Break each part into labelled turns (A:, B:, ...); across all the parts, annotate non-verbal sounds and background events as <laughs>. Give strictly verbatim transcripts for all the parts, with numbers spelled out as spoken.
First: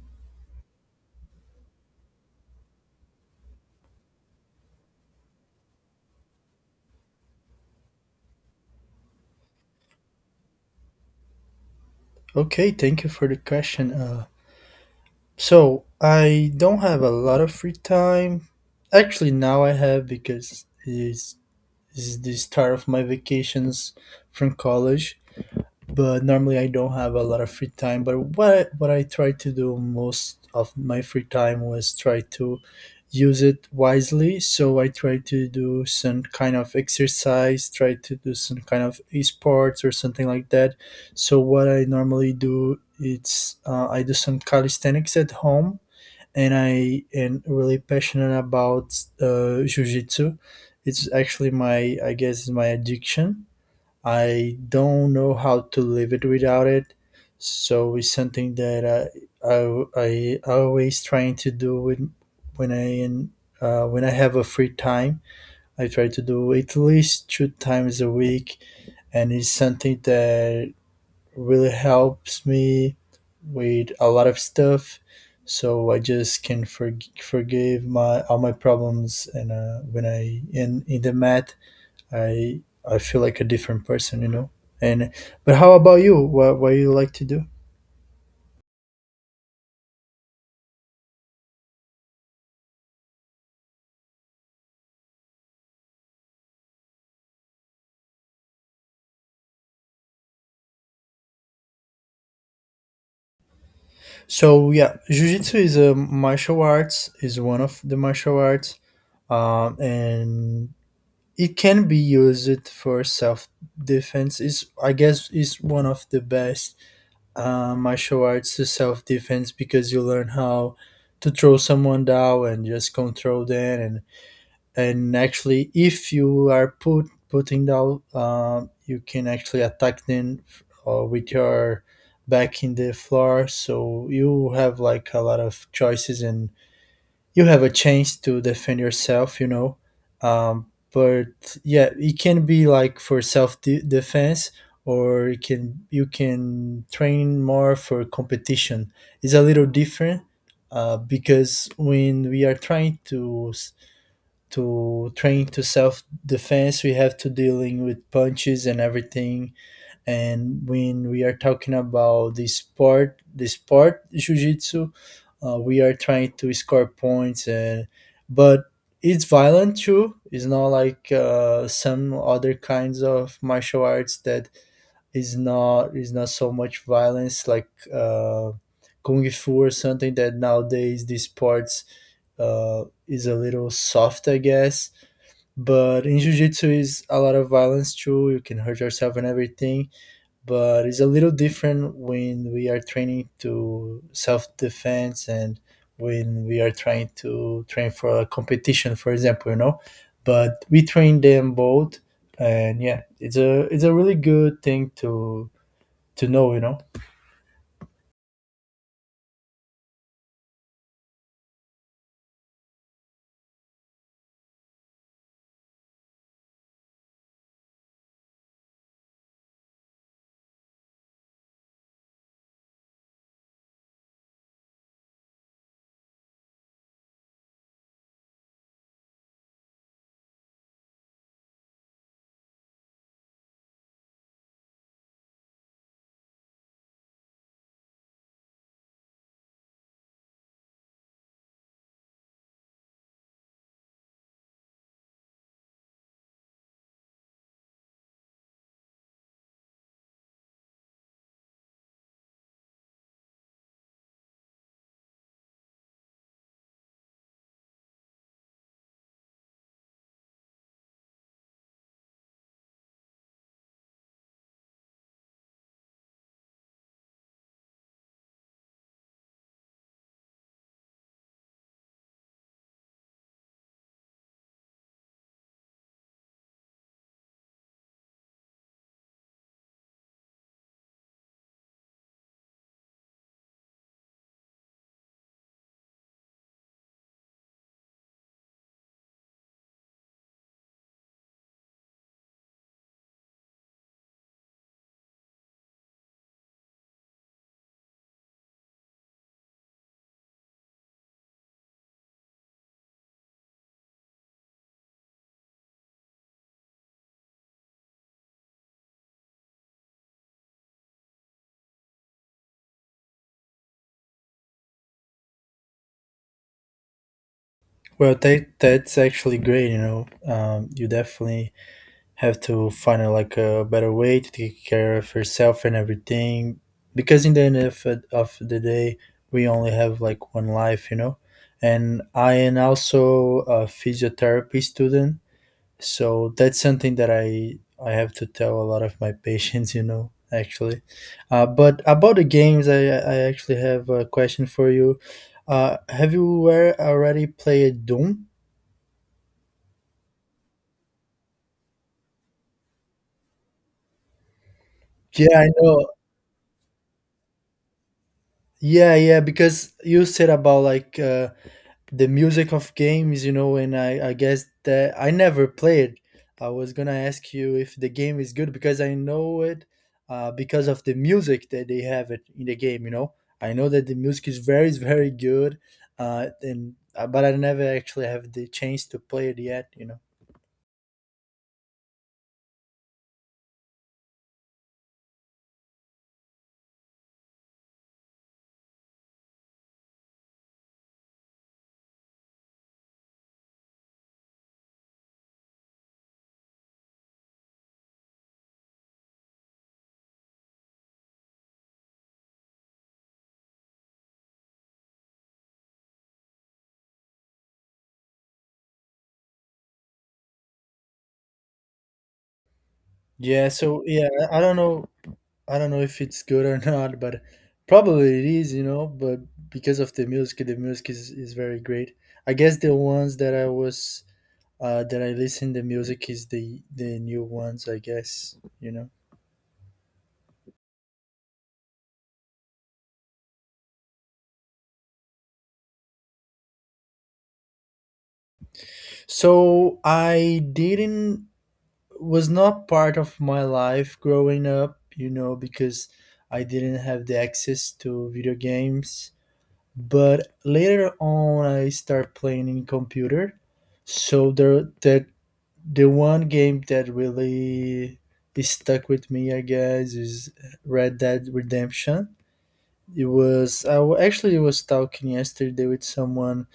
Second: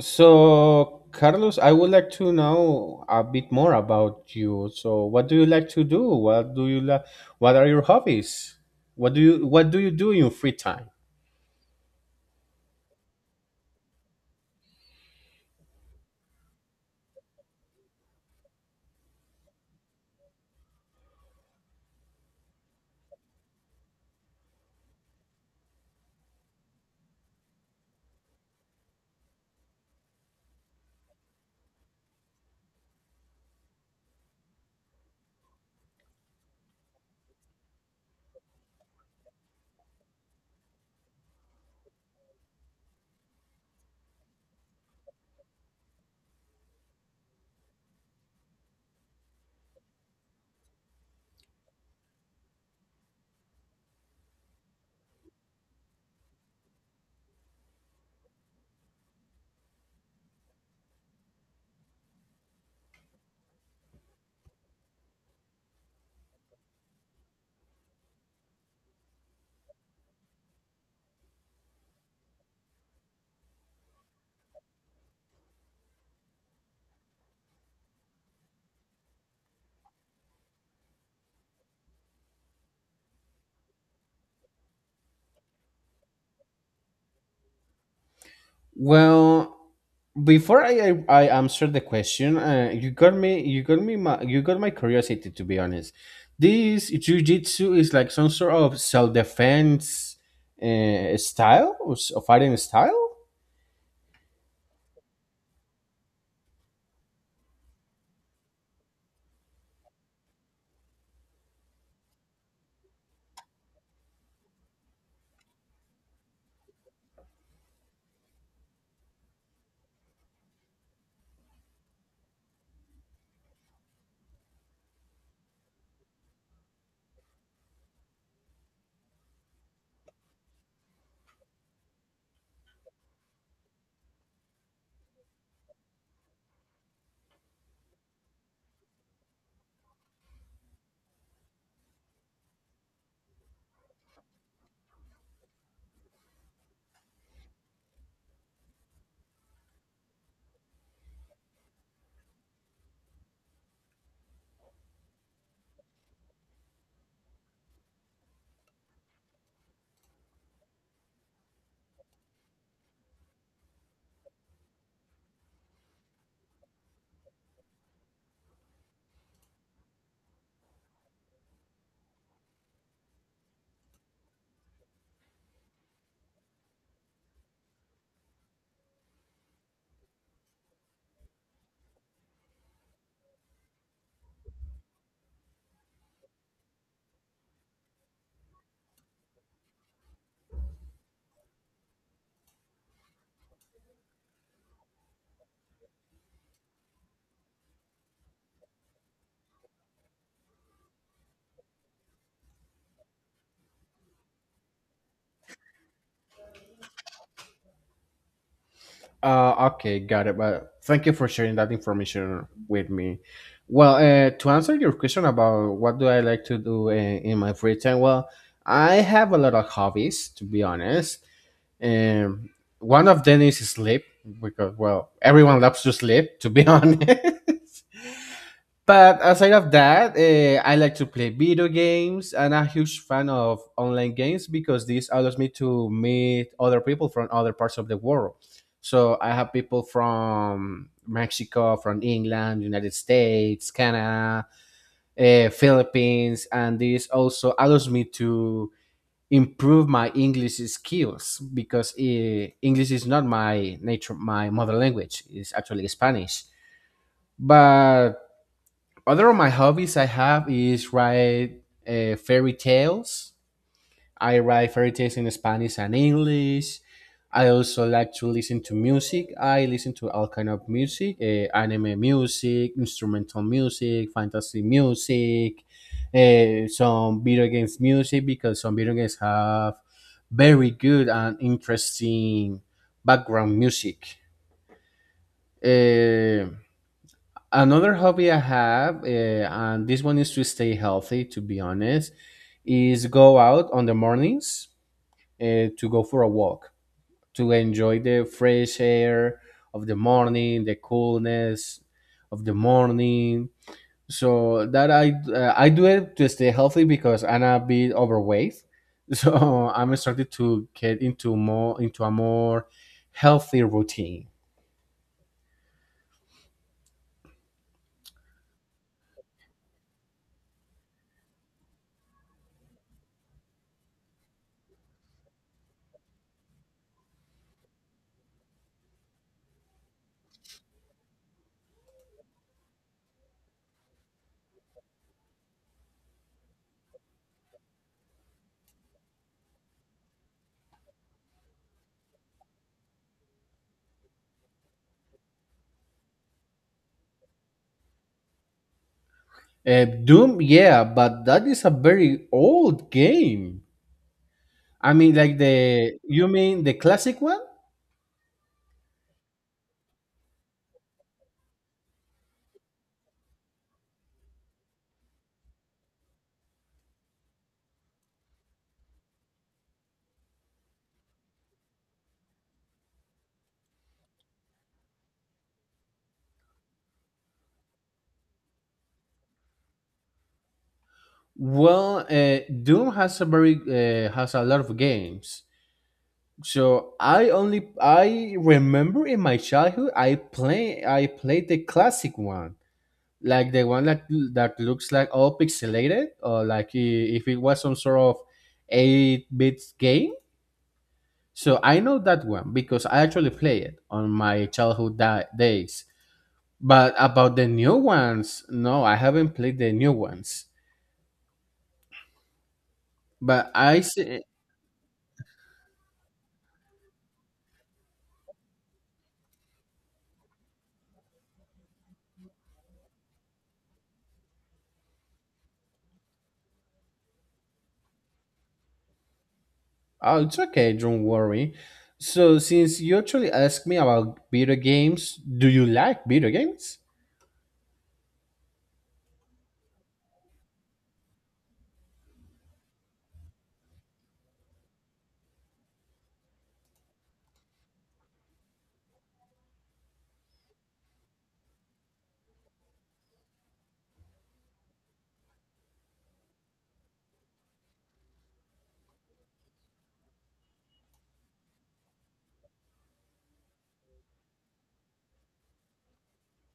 A: So, Carlos, I would like to know a bit more about you. So, what do you like to do? What do you like? What are your hobbies? What do you What do you do in your free time?
B: Okay, thank you for the question. Uh, so I don't have a lot of free time. Actually, now I have because it's, it's the start of my vacations from college, but normally I don't have a lot of free time. But what what I try to do most of my free time was try to use it wisely. So I try to do some kind of exercise, try to do some kind of esports or something like that. So what I normally do it's uh, I do some calisthenics at home, and I am really passionate about uh, jujitsu. It's actually my, I guess, my addiction. I don't know how to live it without it. So it's something that I I, I always trying to do with when I in uh, when I have a free time. I try to do at least two times a week, and it's something that really helps me with a lot of stuff. So I just can forg- forgive my all my problems, and uh, when I in in the mat, I I feel like a different person, you know. And but how about you? What what you like to do?
A: Well, before I I, I answer the question, uh, you got me you got me my you got my curiosity, to be honest. This jujitsu is like some sort of self defense uh, style or s- or fighting style.
B: So yeah, jujitsu is a martial arts. Is one of the martial arts, um, and it can be used for self defense. Is, I guess, is one of the best uh, martial arts to self defense, because you learn how to throw someone down and just control them, and and actually if you are put putting down, um, you can actually attack them uh, with your back in the floor, so you have like a lot of choices and you have a chance to defend yourself, you know. um, but yeah, it can be like for self de- defense, or it can, you can train more for competition. It's a little different uh, because when we are trying to to train to self defense we have to dealing with punches and everything. And when we are talking about the sport, the sport jiu-jitsu, uh, we are trying to score points and, but it's violent too. It's not like uh, some other kinds of martial arts that is not, is not so much violence, like uh, kung fu or something, that nowadays these sports uh, is a little soft, I guess. But in jiu-jitsu is a lot of violence too, you can hurt yourself and everything. But it's a little different when we are training to self-defense and when we are trying to train for a competition, for example, you know. But we train them both, and yeah, it's a, it's a really good thing to to know, you know.
A: Uh, okay, got it. But thank you for sharing that information with me. Well, uh, to answer your question about what do I like to do in, in my free time, well, I have a lot of hobbies, to be honest. Um, One of them is sleep because, well, everyone loves to sleep, to be <laughs> honest. But aside of that, uh, I like to play video games, and I'm a huge fan of online games because this allows me to meet other people from other parts of the world. So I have people from Mexico, from England, United States, Canada, uh, Philippines, and this also allows me to improve my English skills because uh, English is not my nature, my mother language. It's actually Spanish, but other of my hobbies I have is write uh, fairy tales. I write fairy tales in Spanish and English. I also like to listen to music. I listen to all kind of music, uh, anime music, instrumental music, fantasy music, uh, some video games music because some video games have very good and interesting background music. Uh, Another hobby I have, uh, and this one is to stay healthy, to be honest, is go out on the mornings uh, to go for a walk, to enjoy the fresh air of the morning, the coolness of the morning. So that I uh, I do it to stay healthy because I'm a bit overweight, <laughs> so I'm starting to get into more into a more healthy routine.
B: Well, that that's actually great, you know. Um, you definitely have to find uh, like a better way to take care of herself and everything, because in the end of, of the day, we only have like one life, you know. And I am also a physiotherapy student, so that's something that i i have to tell a lot of my <laughs> patients, you know, actually. Uh, but about the games, i i actually have a question for you. Uh, have you were- already played Doom?
A: Uh, Doom, yeah, but that is a very old game. I mean, like
B: Yeah, I know.
A: the you mean the classic one?
B: Yeah, yeah, because you said about like uh, the music of games, you know, and I, I guess that I never played. I was gonna ask you if the game is good because I know it uh, because of the music that they have it in the game. You know, I know that the music is very very good, uh, and uh, but I never actually have the chance to play it yet. You know.
A: Well, uh, Doom has a very uh, has a lot of games. So I only I remember in my childhood I play I played the classic one, like the one that that looks like all pixelated, or like i- if it was some sort of eight bit game. So I know that one because I actually play it on my childhood da- days. But about the new ones, no, I haven't played the new ones.
B: Yeah.
A: But I
B: So yeah,
A: see.
B: I I don't know. I don't know if it's good or <laughs> not, but probably it is. You know, but because of the music, the music is is very great. I guess the ones that I was uh, that I listen the music is the the new ones, I guess, you know.
A: Oh, it's okay. Don't worry. So, since you actually asked me about video games, do you like video games?
B: So I didn't, was not part of my life growing up, you know, because I didn't have the access to video games. But later on, I start playing in computer. So the that the one game that really is stuck with me, I guess, is Red Dead Redemption. It was, I wa- actually was talking yesterday with someone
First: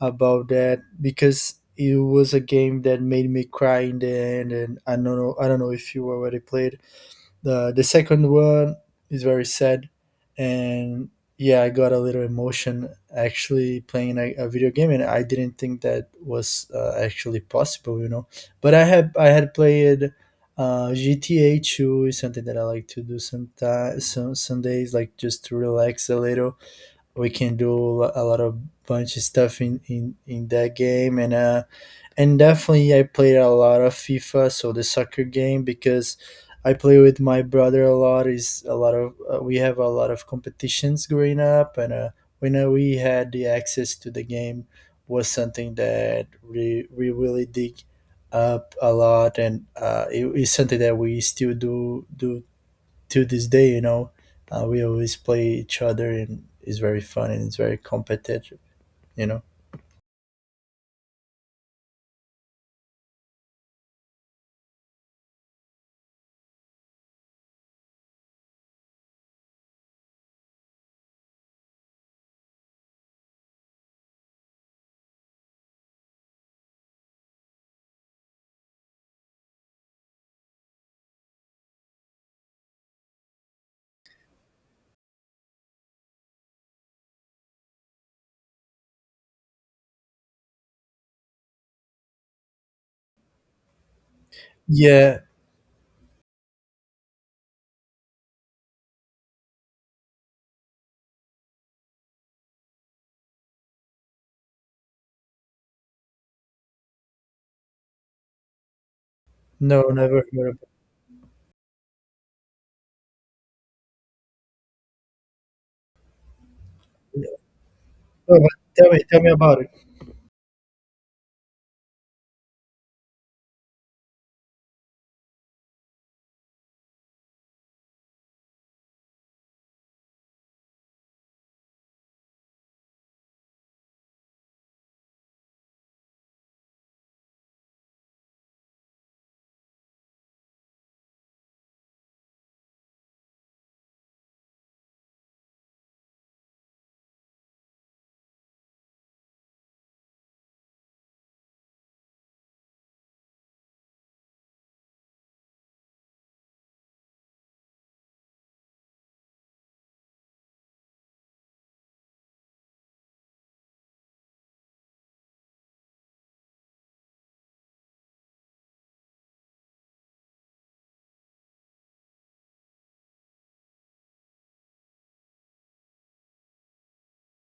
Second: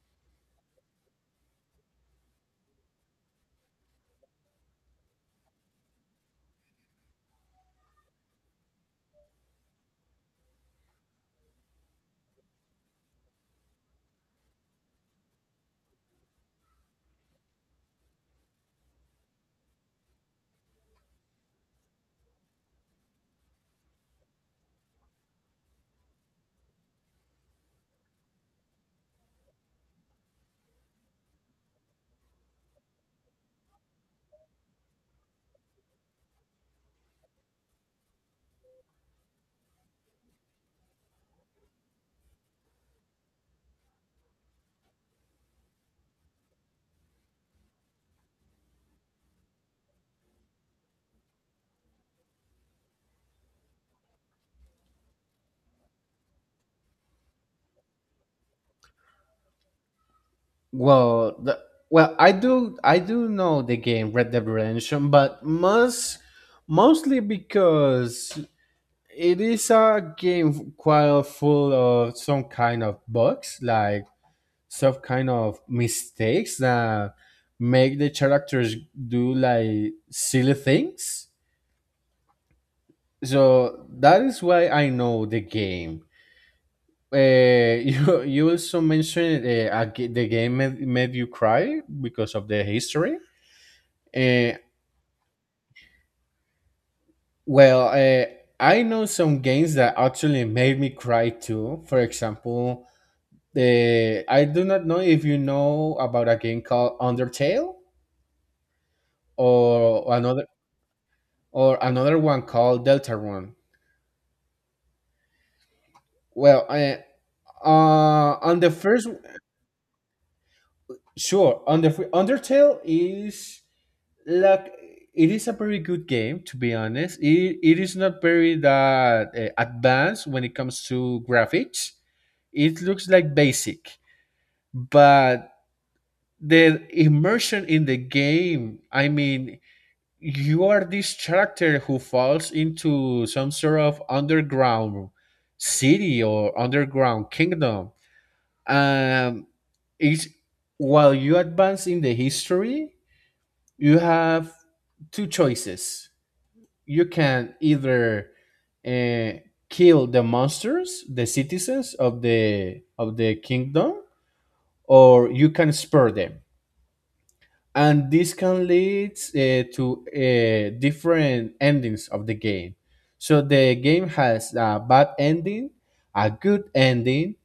B: about that, because it was a game that made me cry in the end, and I don't know, I don't know if you already played the the second one. Is very sad. And yeah, I got a little emotion actually playing a, a video game, and I didn't think that was uh, actually possible, you know. But I had, I had played uh, gta two. Is something that I like to do sometimes, some, some days, like just to relax a little. We can do a lot of, bunch of stuff in in in that game. And uh and definitely I played a lot of FIFA, so the soccer game, because I play with my brother a lot. Is a lot of uh, we have a lot of competitions growing up, and uh, when uh, we had the access to the game, was something that we we really dig up a lot, and uh, it is something that we still do do to this day. You know, uh, we always play each other, and it's very fun and it's very competitive. You know.
A: Well, the, well, I do. I do know the game Red Dead Redemption, but most mostly because it is a game quite full of some kind of bugs, like some kind of mistakes that make the characters do like silly things. So that is why I know the game. Uh, <laughs> you you also mentioned uh, a g- the game made, made you cry because of the history. Uh,
B: Yeah.
A: well, uh, I know some games that actually made me cry too. For example, the I do not know if you know about a game called Undertale,
B: No,
A: or
B: never
A: another
B: heard of.
A: or another one called Delta Run. Well, I, uh,
B: Oh, but
A: on the
B: tell me,
A: first,
B: tell me about it.
A: sure, on the fir- Undertale is like, it is a very good game, to be honest. It, it is not very that uh, advanced when it comes to graphics. It looks like basic, but the immersion in the game. I mean, you are this character who falls into some sort of underground city or underground kingdom. Um, it's While you advance in the history, you have two choices. You can either uh, kill the monsters, the citizens of the of the kingdom, or you can spare them. And this can lead uh, to uh, different endings of the game. So the game has a bad ending, a good ending,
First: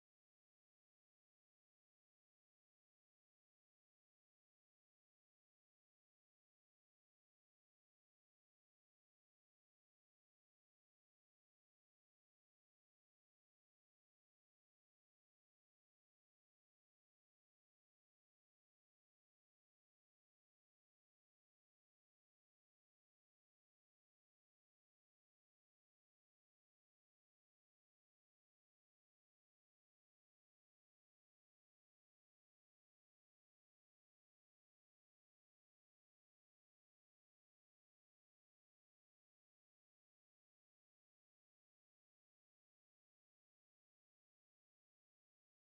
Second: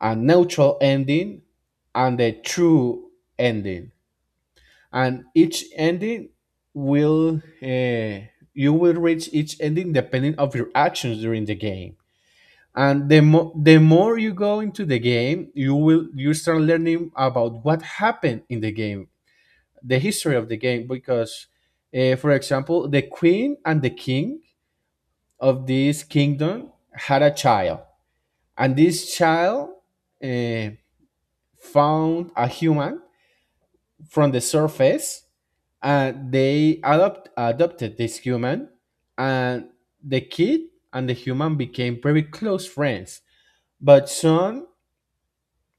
A: a neutral ending, and a true ending. And each ending will uh, you will reach each ending depending of your actions during the game. And the mo- the more you go into the game, you will you start learning about what happened in the game, the history of the game, because, uh, for example, the queen and the king of this kingdom had a child, and this child uh, found a human from the surface, and they adopt adopted this human, and the kid and the human became very close friends. But soon,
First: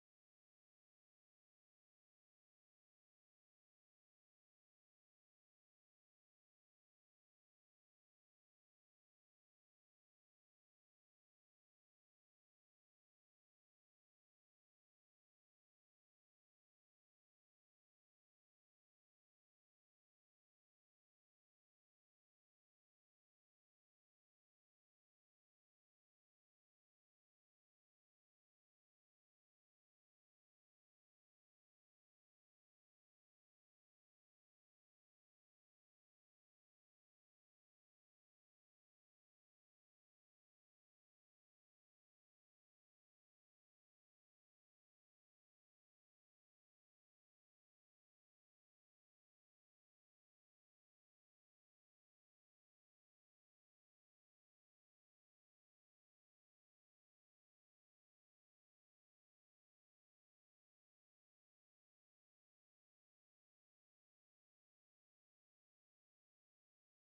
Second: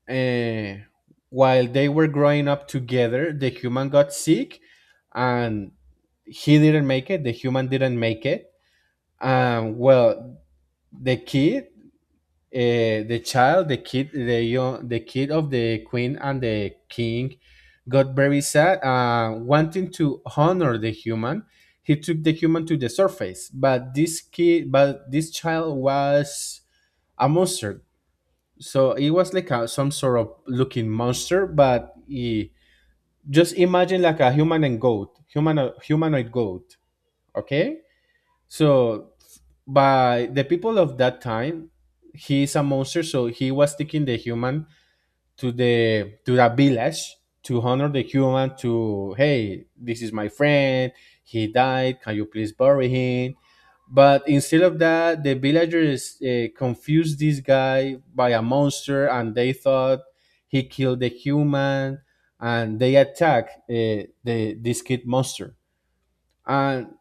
A: uh, while they were growing up together, the human got sick, and he didn't make it, the human didn't make it. Um, well, the kid, uh, the child, the kid, the young, the kid of the queen and the king, got very sad, uh, wanting to honor the human. He took the human to the surface, but this kid, but this child was a monster. So it was like a, some sort of looking monster, but he, just imagine like a human and goat, human humanoid goat. Okay. So by the people of that time, he is a monster, so he was taking the human to the to the village to honor the human, to hey, this is my friend, he died, can you please bury him? But instead of that, the villagers uh, confused this guy by a monster, and they thought he killed the human, and they attacked uh, the this kid monster. And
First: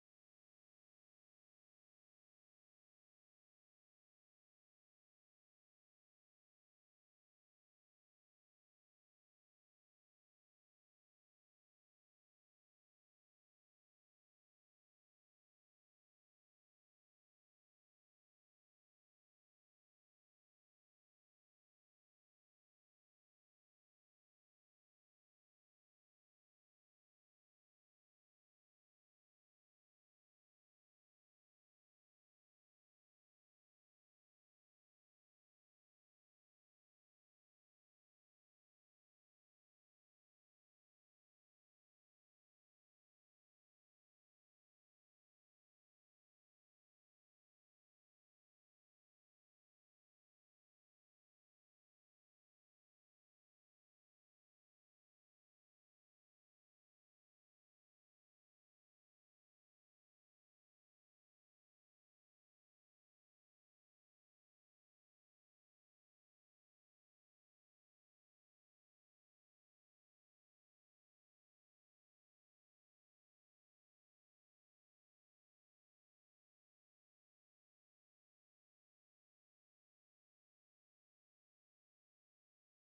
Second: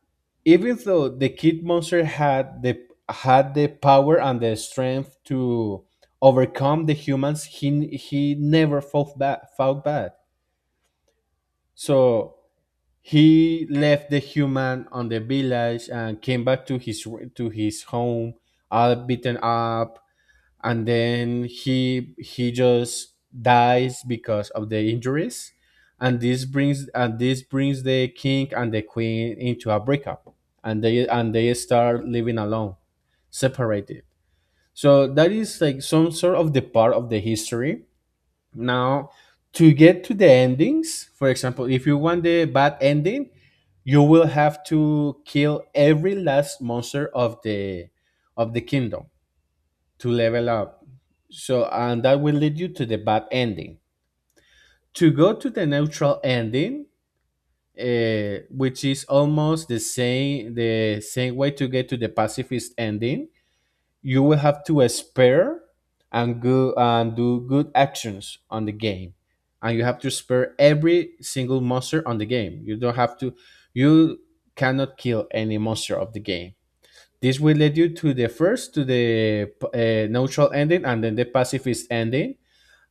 A: even though the kid monster had the had the power and the strength to overcome the humans, he he never fought back fought back, so he left the human on the village and came back to his to his home all beaten up, and then he he just dies because of the injuries. And this brings and this brings the king and the queen into a breakup, and they and they start living alone, separated. So that is like some sort of the part of the history. Now, to get to the endings, for example, if you want the bad ending, you will have to kill every last monster of the of the kingdom to level up. So, and that will lead you to the bad ending. To go to the neutral ending, uh, which is almost the same the same way to get to the pacifist ending, you will have to spare and go and do good actions on the game, and you have to spare every single monster on the game. You don't have to, you cannot kill any monster of the game. This will lead you to the first, to the uh, neutral ending, and then the pacifist ending.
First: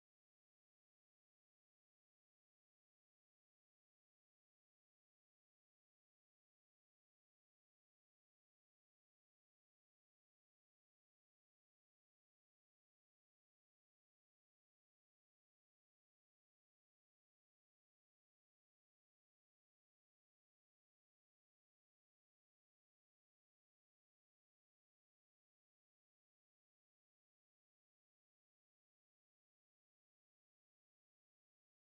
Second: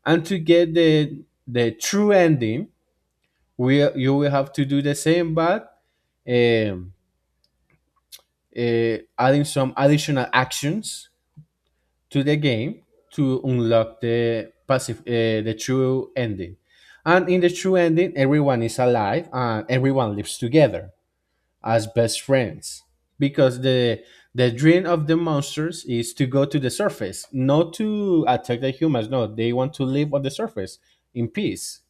A: And to get the the true ending, we you will have to do the same, but um, uh, adding some additional actions to the game to unlock the passive, uh, the true ending. And in the true ending, everyone is alive and everyone lives together as best friends, because the the dream of the monsters is to go to the surface, not to attack the humans, no, they want to live on the surface in peace.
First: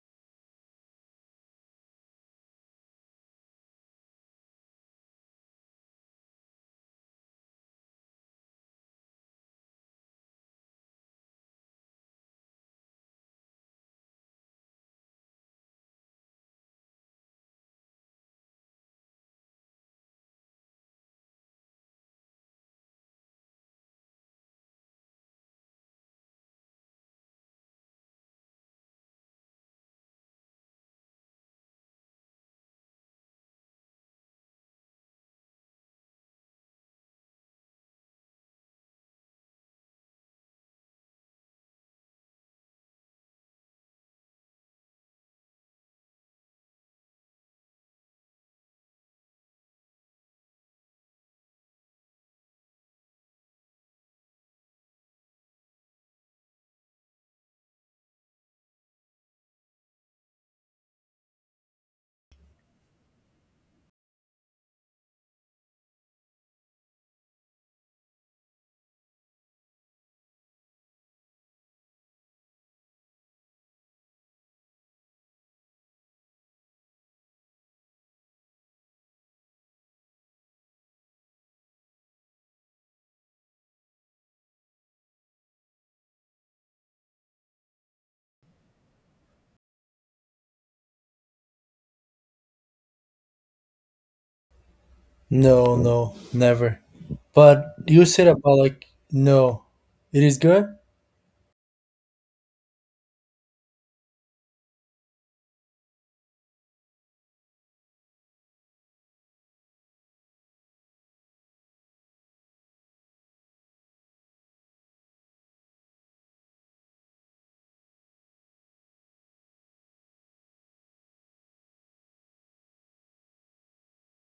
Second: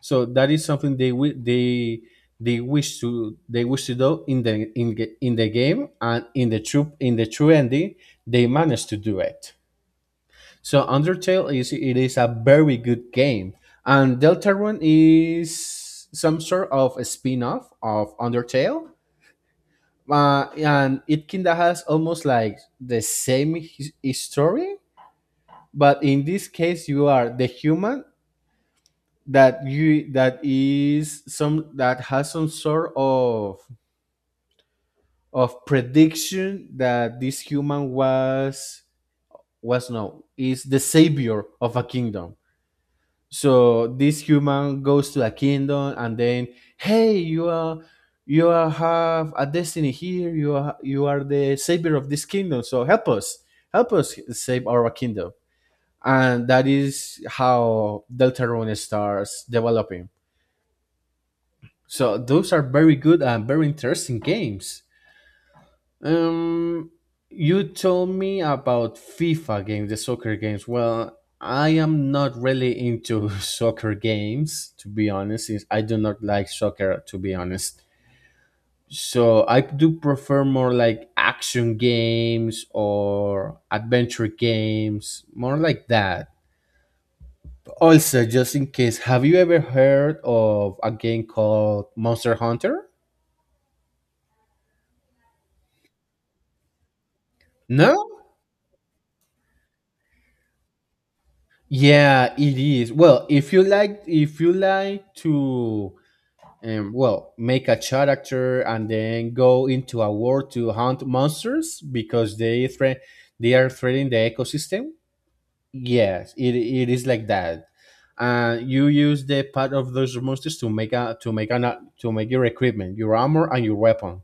A: So that is something they wi- they they wish to, they wish to do in the in, ga- in the game, and in the true in the true ending they managed to do it. So undertale is it is a very good game. And deltarune is some sort of a spin-off of undertale, uh, and it kinda has almost like the same his- history, but in this case, you are the human that you that is some that has some sort of of prediction that this human was, was no, is the savior of a kingdom. So this human goes to a kingdom, and then, hey, you are you are have a destiny here, you are you are the savior of this kingdom, so help us help us save our kingdom. And that is how deltarune starts developing. So those are very good and very interesting games. Um, you told me about FIFA games, the soccer games. Well, I am not really into <laughs> soccer games, to be honest, since I do not like soccer, to be honest. So I do prefer more like action games or adventure games, more like that. Also, just in case, have you ever heard of a game called Monster Hunter?
B: No, no, never. But you
A: No?
B: said about like, no, it is good.
A: Yeah, it is. Well, if you like, if you like to, um, well, make a character and then go into a war to hunt monsters because they threat, they are threatening the ecosystem. Yes, it, it is like that. Uh, you use the part of those monsters to make a to make an to make your equipment, your armor, and your weapon.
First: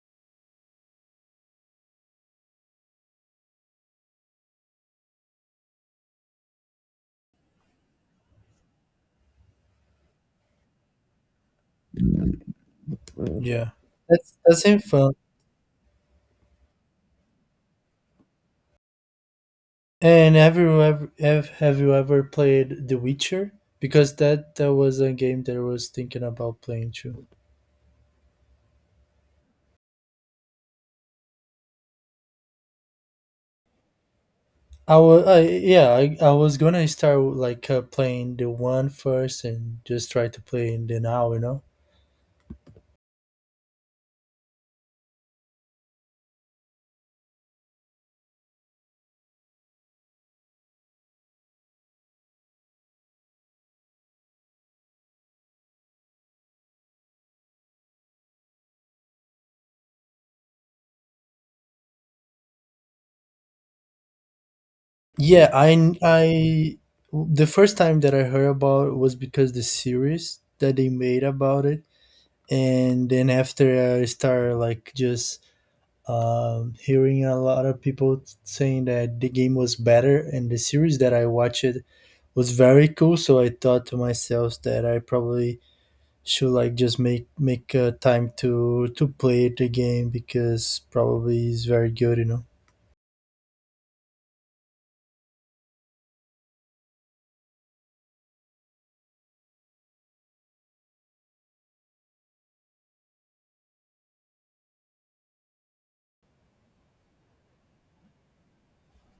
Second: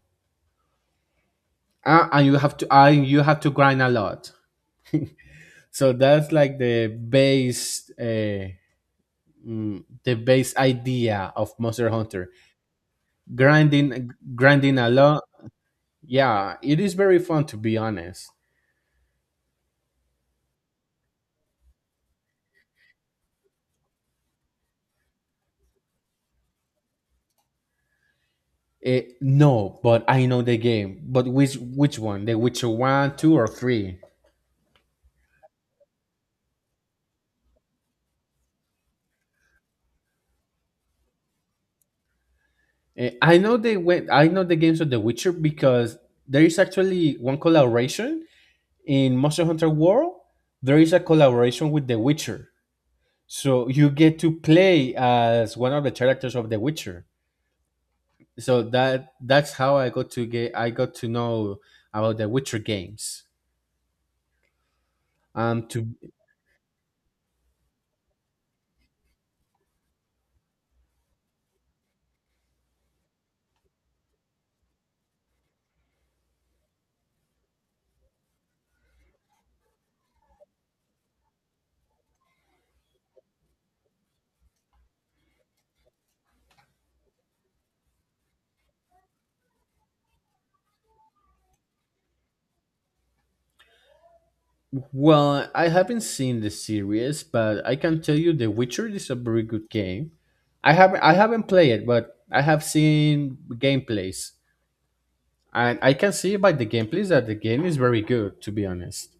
A: Uh, and you have to, and you have to grind a lot. <laughs> So that's like the base. Uh, mm, the base idea of Monster Hunter.
B: Yeah,
A: Grinding,
B: that's, that
A: grinding
B: seems
A: a
B: fun.
A: lot. Yeah, it is very fun, to be honest.
B: And have you ever have, have you ever played The Witcher? Because that, that was a game that I was thinking about playing too.
A: Eh, no, but I know the game. But which which one? The Witcher one, two, or three?
B: I was I, yeah, I, I was gonna start like uh, playing the one first and just try to play in the now, you know.
A: Eh, I know they went. I know the games of The Witcher because there is actually one collaboration in Monster Hunter World. There is a collaboration with The Witcher, so you get to play as one of the characters of The Witcher. So that that's how I got to get I got to know about the Witcher games.
B: Yeah,
A: Um,
B: I
A: to
B: I the first time that I heard about it was because the series that they made about it, and then after I started like just um, hearing a lot of people saying that the game was better, and the series that I watched was very cool. So I thought to myself that I probably should like just make make uh, time to to play the game because probably it's very good, you know.
A: Well, I haven't seen the series, but I can tell you, The Witcher is a very good game. I haven't I haven't played it, but I have seen gameplays, and I can see by the gameplays that the game is very good, to be honest.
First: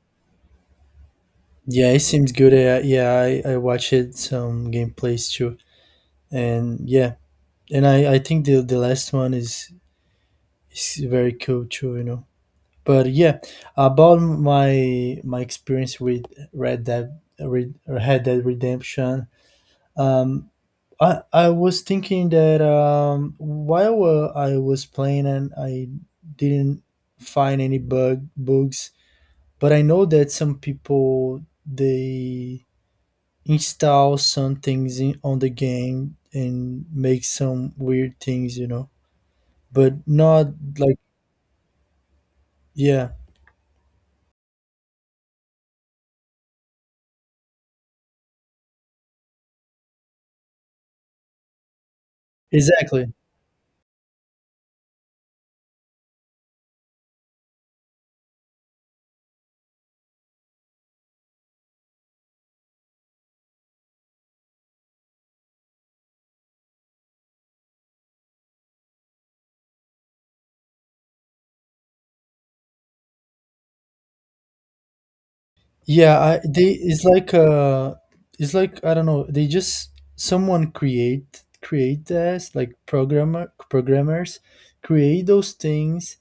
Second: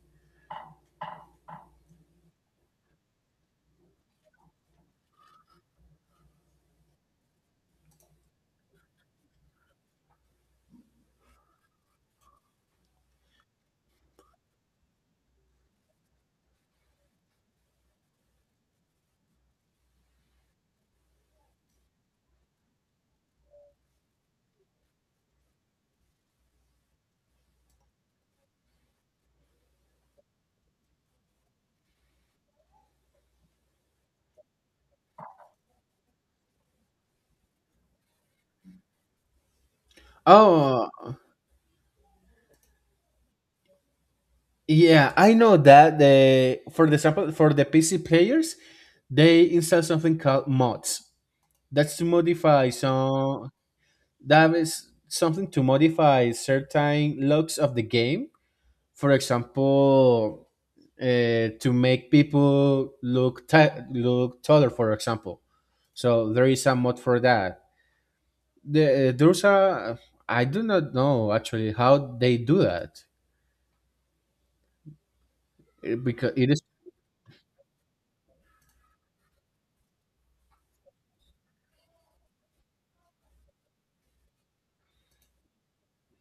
B: Yeah, it seems good. I, yeah, I, I watched it, some gameplays too, and yeah, and I, I think the the last one is is very cool too, you know. But yeah, about my my experience with Red Dead Red, Red Dead Redemption, um, I I was thinking that um while uh, I was playing and I didn't find any bug bugs, but I know that some people they install some things in, on the game and make some weird things, you know, but not
A: Oh,
B: like, yeah,
A: yeah, I know that the for the sample, for the P C players, they install something called mods. That's to modify
B: exactly.
A: some that is something to modify certain looks of the game. For example, uh, to make people look ta- look taller. For example, so there is a mod for that. The, eh, there's a I do not know actually how they do that, It-
B: Yeah,
A: because
B: I
A: it is...
B: they it's like uh it's like I don't know, they just, someone create create this, like, programmer, programmers create those things.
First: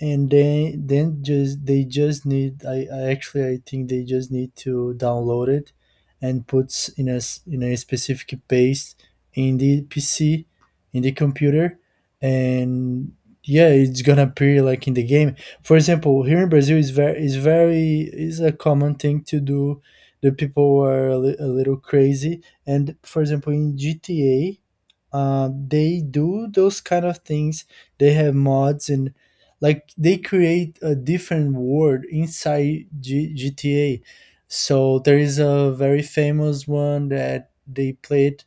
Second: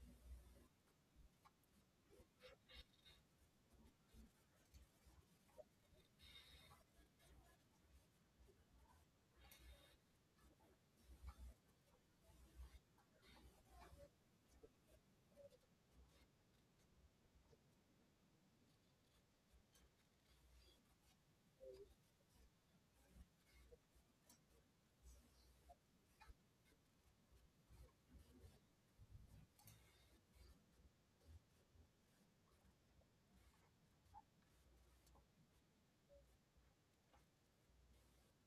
B: And then then just, they just need, I, I actually I think they just need to download it and puts in a s- in a specific paste in the P C, in the computer, and yeah, it's gonna appear like in the game. For example, here in Brazil is very, is very, is a common thing to do. The people are a, li- a little crazy, and for example in G T A, uh, they do those kind of things. They have mods and, like, they create a different world inside G- GTA. So there is a very famous one that they played,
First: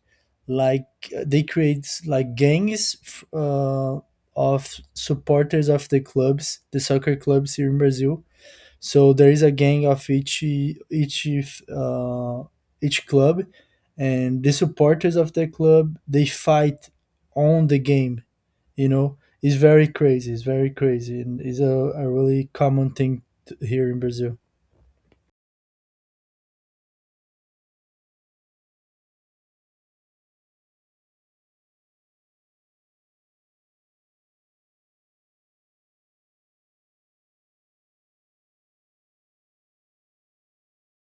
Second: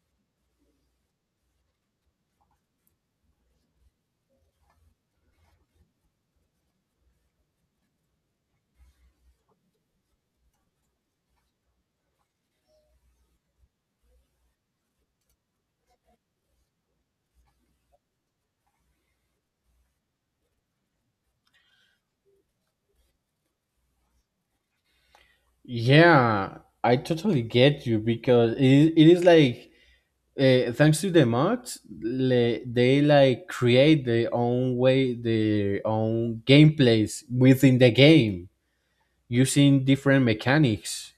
B: like, they create like gangs f- uh, of supporters of the clubs, the soccer clubs here in Brazil. So there is a gang of each each uh, each club, and the supporters of the club they fight on the game, you know. It's very crazy, it's very crazy, and it's a, a really common thing t- here in Brazil.
A: Yeah, I totally get you because it, it is like, uh, thanks to the mods, le- they like create their own way, their own gameplays within the game using different mechanics.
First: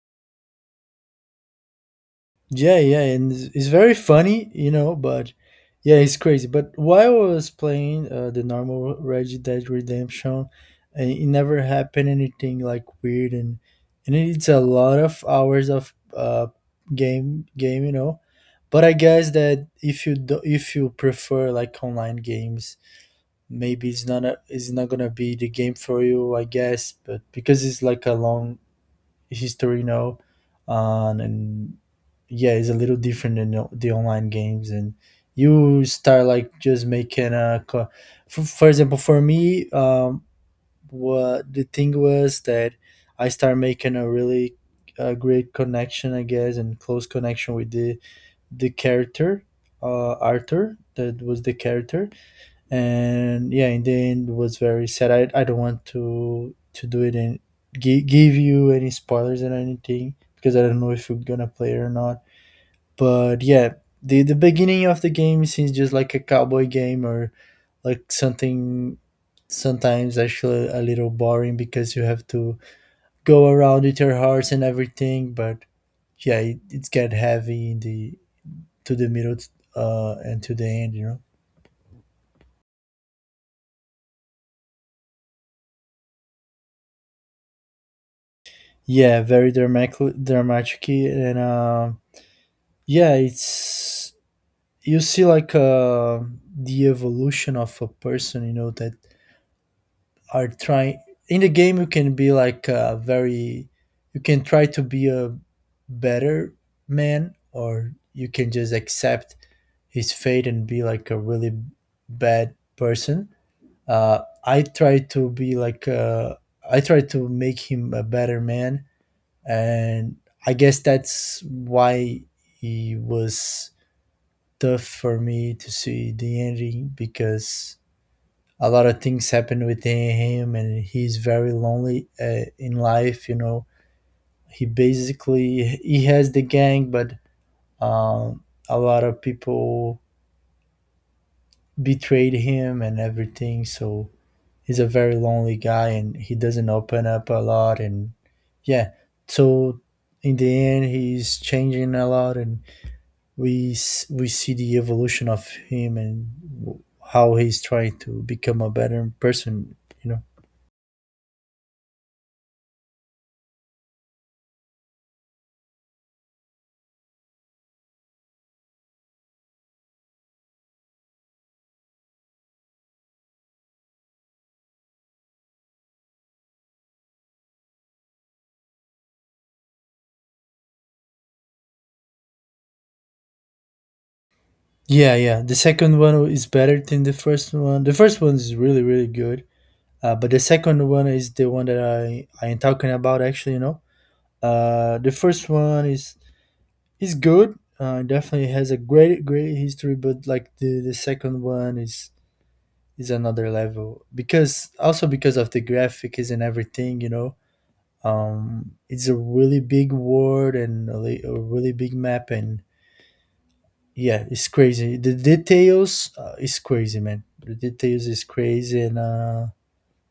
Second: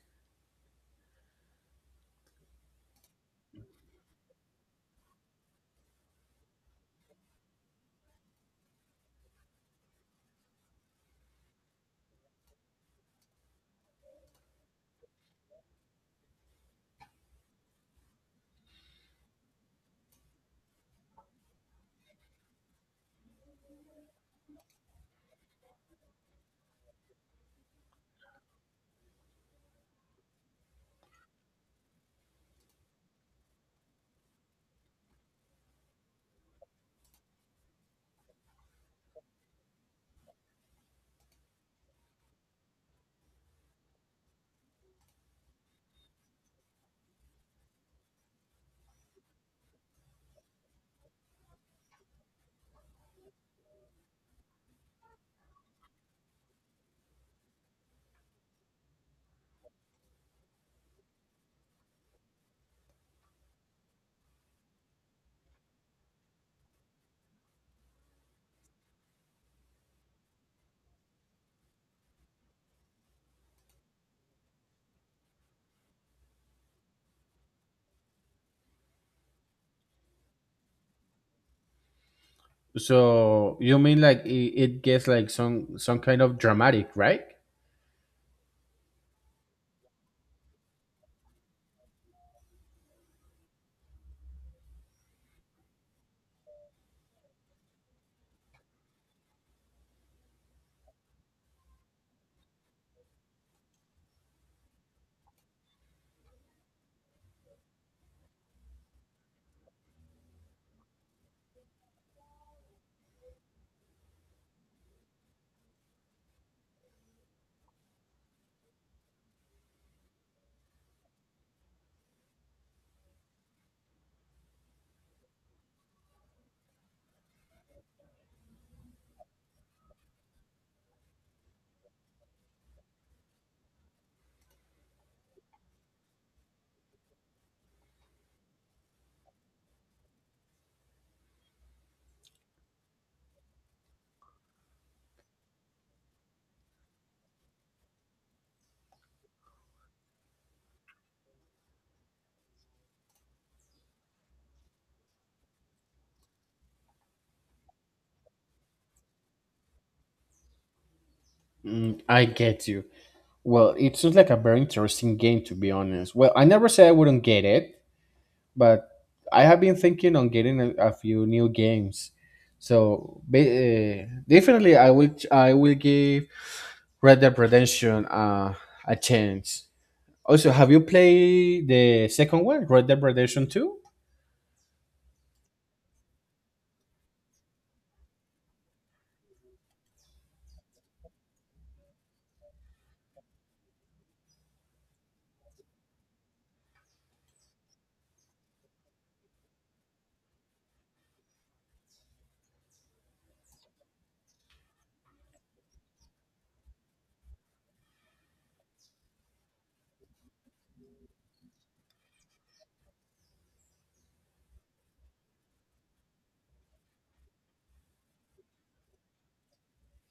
B: Yeah, yeah. And it's, it's very funny, you know, but yeah, it's crazy. But while I was playing uh, the normal Red Dead Redemption, uh, it never happened anything like weird. and and it's a lot of hours of uh game game, you know. But I guess that if you do, if you prefer like online games, maybe it's not a, it's not gonna be the game for you, I guess. But because it's like a long history now, um, and yeah, it's a little different than the the online games. And you start like just making a, co- for, for example, for me, um, what the thing was that I started making a really uh, great connection, I guess, and close connection with the the character, uh, Arthur. That was the character. And yeah, in the end it was very sad. i, I don't want to to do it and gi- give you any spoilers and anything because I don't know if you're gonna play it or not, but yeah, the the beginning of the game seems just like a cowboy game or like something. Sometimes actually a little boring because you have to go around with your hearts and everything, but yeah, it, it's get heavy in the to the middle, uh and to the end you know
A: So you mean like it, it gets like some some kind of dramatic, right?
B: Yeah, very dramatic. Dramatic and um yeah, it's, you see like uh the evolution of a person, you know, that are trying. In the game you can be like a very, you can try to be a better man, or you can just accept his fate and be like a really bad person. uh I try to be like uh I try to make him a better man. And I guess that's why he was tough for me to see the ending, because a lot of things happen within him and he's very lonely uh, in life, you know. He basically he has the gang, but um, a lot of people betrayed him and everything, so he's a very lonely guy and he doesn't open up a lot. And yeah, so in the end he's changing a lot. And we s- we see the evolution of him and w- how he's trying to become a better person, you know.
A: Mm, I get you. Well, it's just like a very interesting game, to be honest. Well, I never said I wouldn't get it, but I have been thinking on getting a, a few new games. So ba- uh, definitely, I will. I will give Red Dead Redemption, uh, a chance. Also, have you played the second one, Red Dead Redemption two?
B: Yeah, yeah, the second one is better than the first one. The first one is really really good, uh, but the second one is the one that i i am talking about actually, you know. Uh the first one is is good. Uh definitely has a great great history, but like the the second one is is another level, because also because of the graphics and everything, you know. Um it's a really big world and a, li- a really big map. And yeah, it's crazy, the details, uh, is crazy, man. The details is crazy. And uh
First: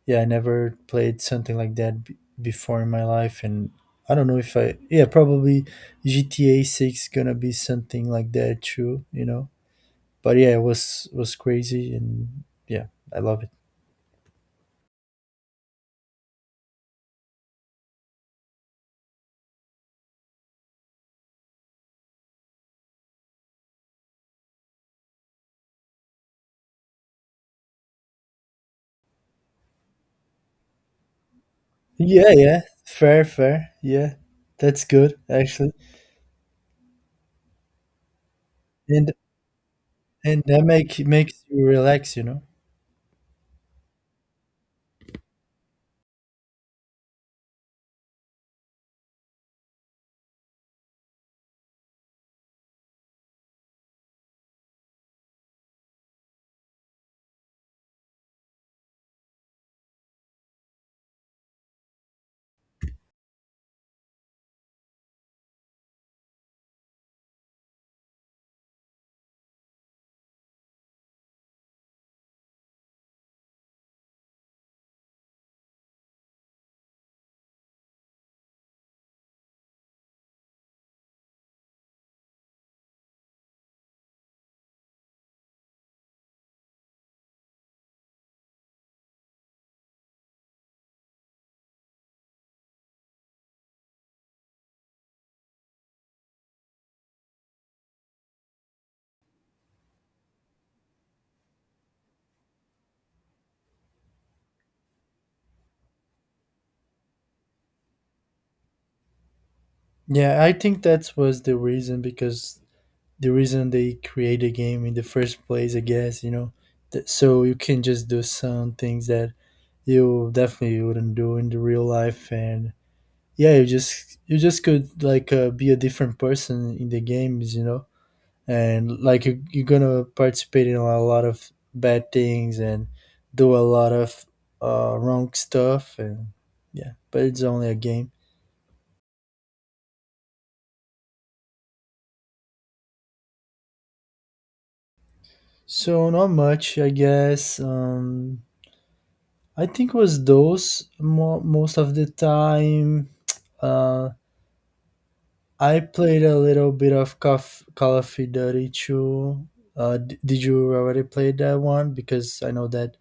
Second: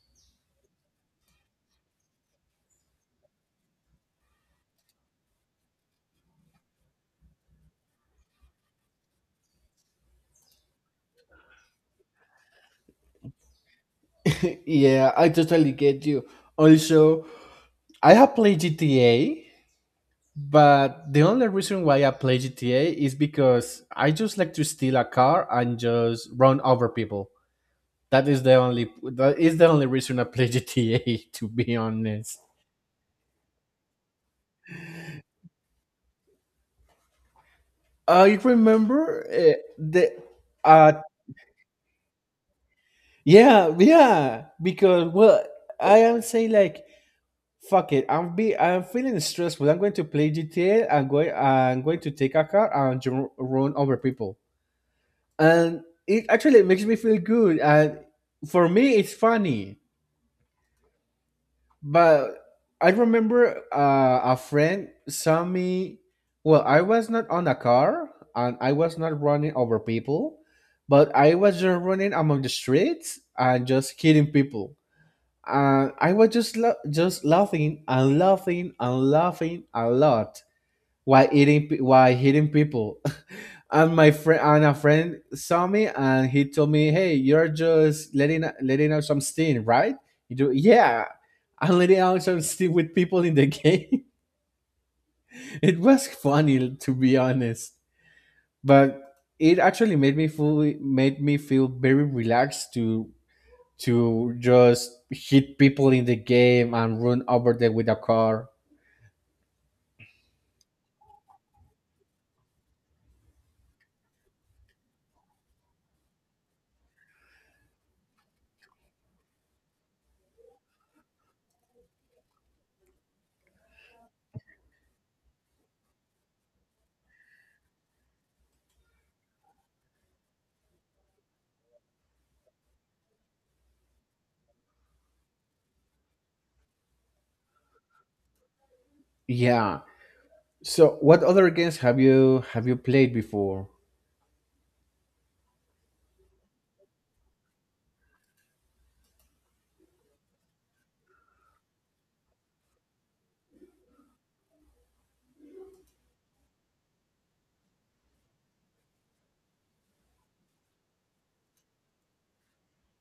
B: yeah, I never played something like that b- before in my life. And I don't know if i, yeah, probably GTA six gonna be something like that too, you know. But yeah, it was was crazy. And yeah, I love it.
A: <laughs> Yeah, I totally get you. Also, I have played G T A, but the only reason why I play G T A is because I just like to steal a car and just run over people. That is the only that is the only reason I play G T A, <laughs> to be
B: Yeah,
A: honest.
B: yeah, fair, fair, yeah, that's good actually.
A: I
B: And
A: remember uh, the
B: and that
A: I
B: make makes you relax, you know.
A: Yeah, yeah. Because, well, I am saying like, fuck it. I'm be I'm feeling stressed, but I'm going to play G T A. I'm going I'm going to take a car and ju- run over people, and it actually makes me feel good. And for me, it's funny. But I remember, uh, a friend saw me. Well, I was not on a car, and I was not running over people, but I was just running among the streets and just hitting people, and I was just la- just laughing and laughing and laughing a lot while eating pe- while hitting people. <laughs> and my friend and a friend saw me and he told me, "Hey, you're just letting letting out some steam, right?" You do, yeah. I'm letting out some steam with people in the game. <laughs> It was funny, to be honest, but it actually made me feel made me feel very relaxed to to just hit people in the game and run over them with a car.
B: Yeah, I think that was the reason, because the reason they create a game in the first place, I guess, you know, that, so you can just do some things that you definitely wouldn't do in the real life. And yeah, you just, you just could like, uh, be a different person in the games, you know. And like you, you're gonna participate in a lot of bad things and do a lot of uh, wrong stuff. And yeah, but it's only a game.
A: Yeah. So, what other games have you have you played before?
B: So not much, I guess. Um, I think was those mo- most of the time. Uh, I played a little bit of Cof- Call of Duty two. Uh, d- did you already play that one? Because I know that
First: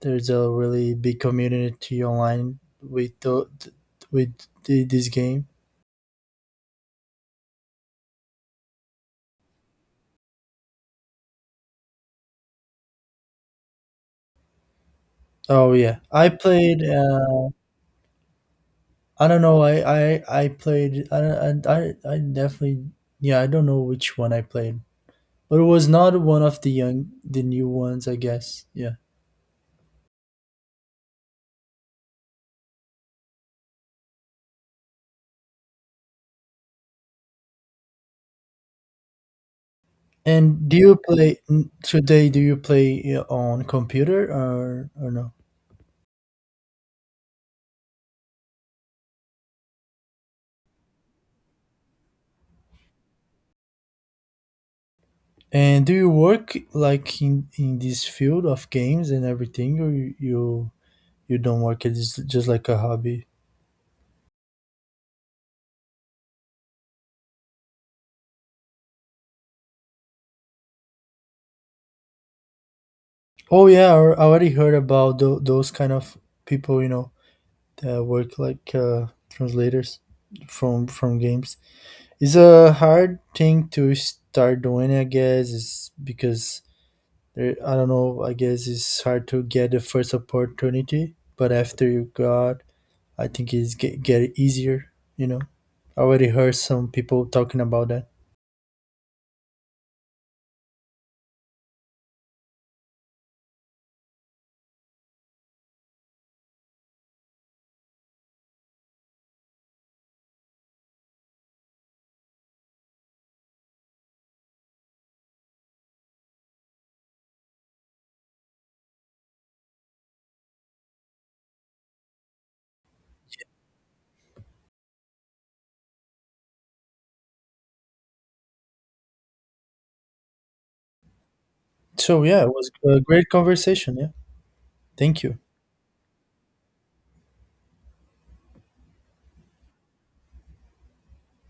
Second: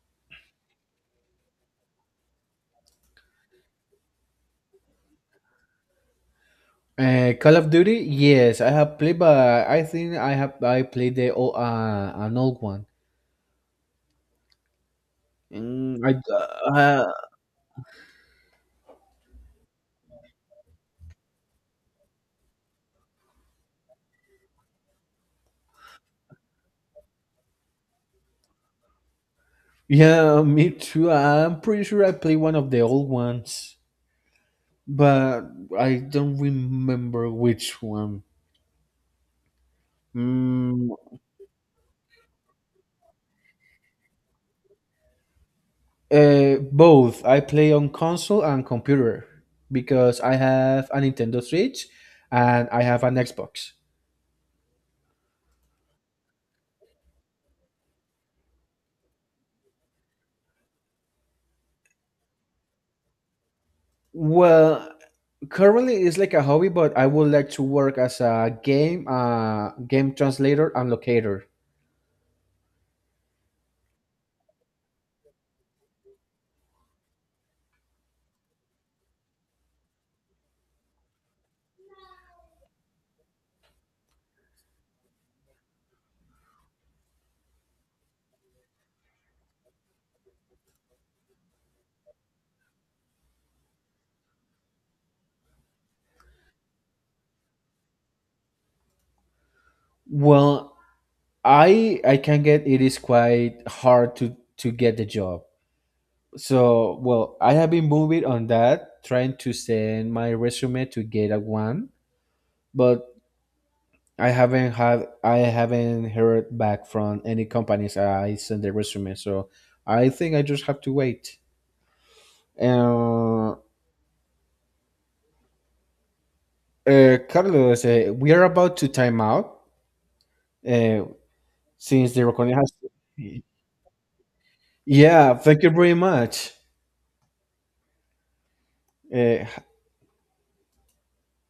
B: there's a really big community online with the, th- with the, this game.
A: Uh, Call of Duty? Yes, I have played, but I think I have I played the old, uh, an old one.
B: Oh
A: Mm,
B: yeah,
A: I,
B: I played.
A: uh,
B: Uh, I don't know. I I, I played. I, I I I definitely. Yeah, I don't know which one I played. But it was not one of the young, the new ones, I guess. Yeah.
A: yeah, me too. I'm pretty sure I played one of the old ones, but I don't remember which one.
B: And do
A: Mm,
B: you play n- today? Do you play uh, on computer or or no?
A: Uh, both. I play on console and computer because I have a Nintendo Switch and I have an Xbox.
B: And do you work like in in this field of games and everything, or you you, you don't work? It's just like a hobby.
A: Well, currently it's like a hobby, but I would like to work as a game uh, game translator and locator.
B: Oh yeah, I I already heard about tho- those kind of people, you know, that work like uh, translators from from games. It's a hard thing to start doing, I guess, is because, eh, I don't know, I guess it's hard to get the first opportunity, but after you got, I think it's get, get easier, you know. I already heard some people talking about that.
A: Well, I I can get it is quite hard to to get the job. So, well, I have been moving on that, trying to send my resume to get a one, but I haven't had I haven't heard back from any companies. I sent the resume, so I think I just have to wait. Uh, uh, Carlos, uh, we are about to time out, uh, since
B: So
A: the
B: yeah, it
A: recording
B: was
A: has...
B: a great conversation, yeah. Thank
A: Yeah,
B: you.
A: thank you very much. Uh,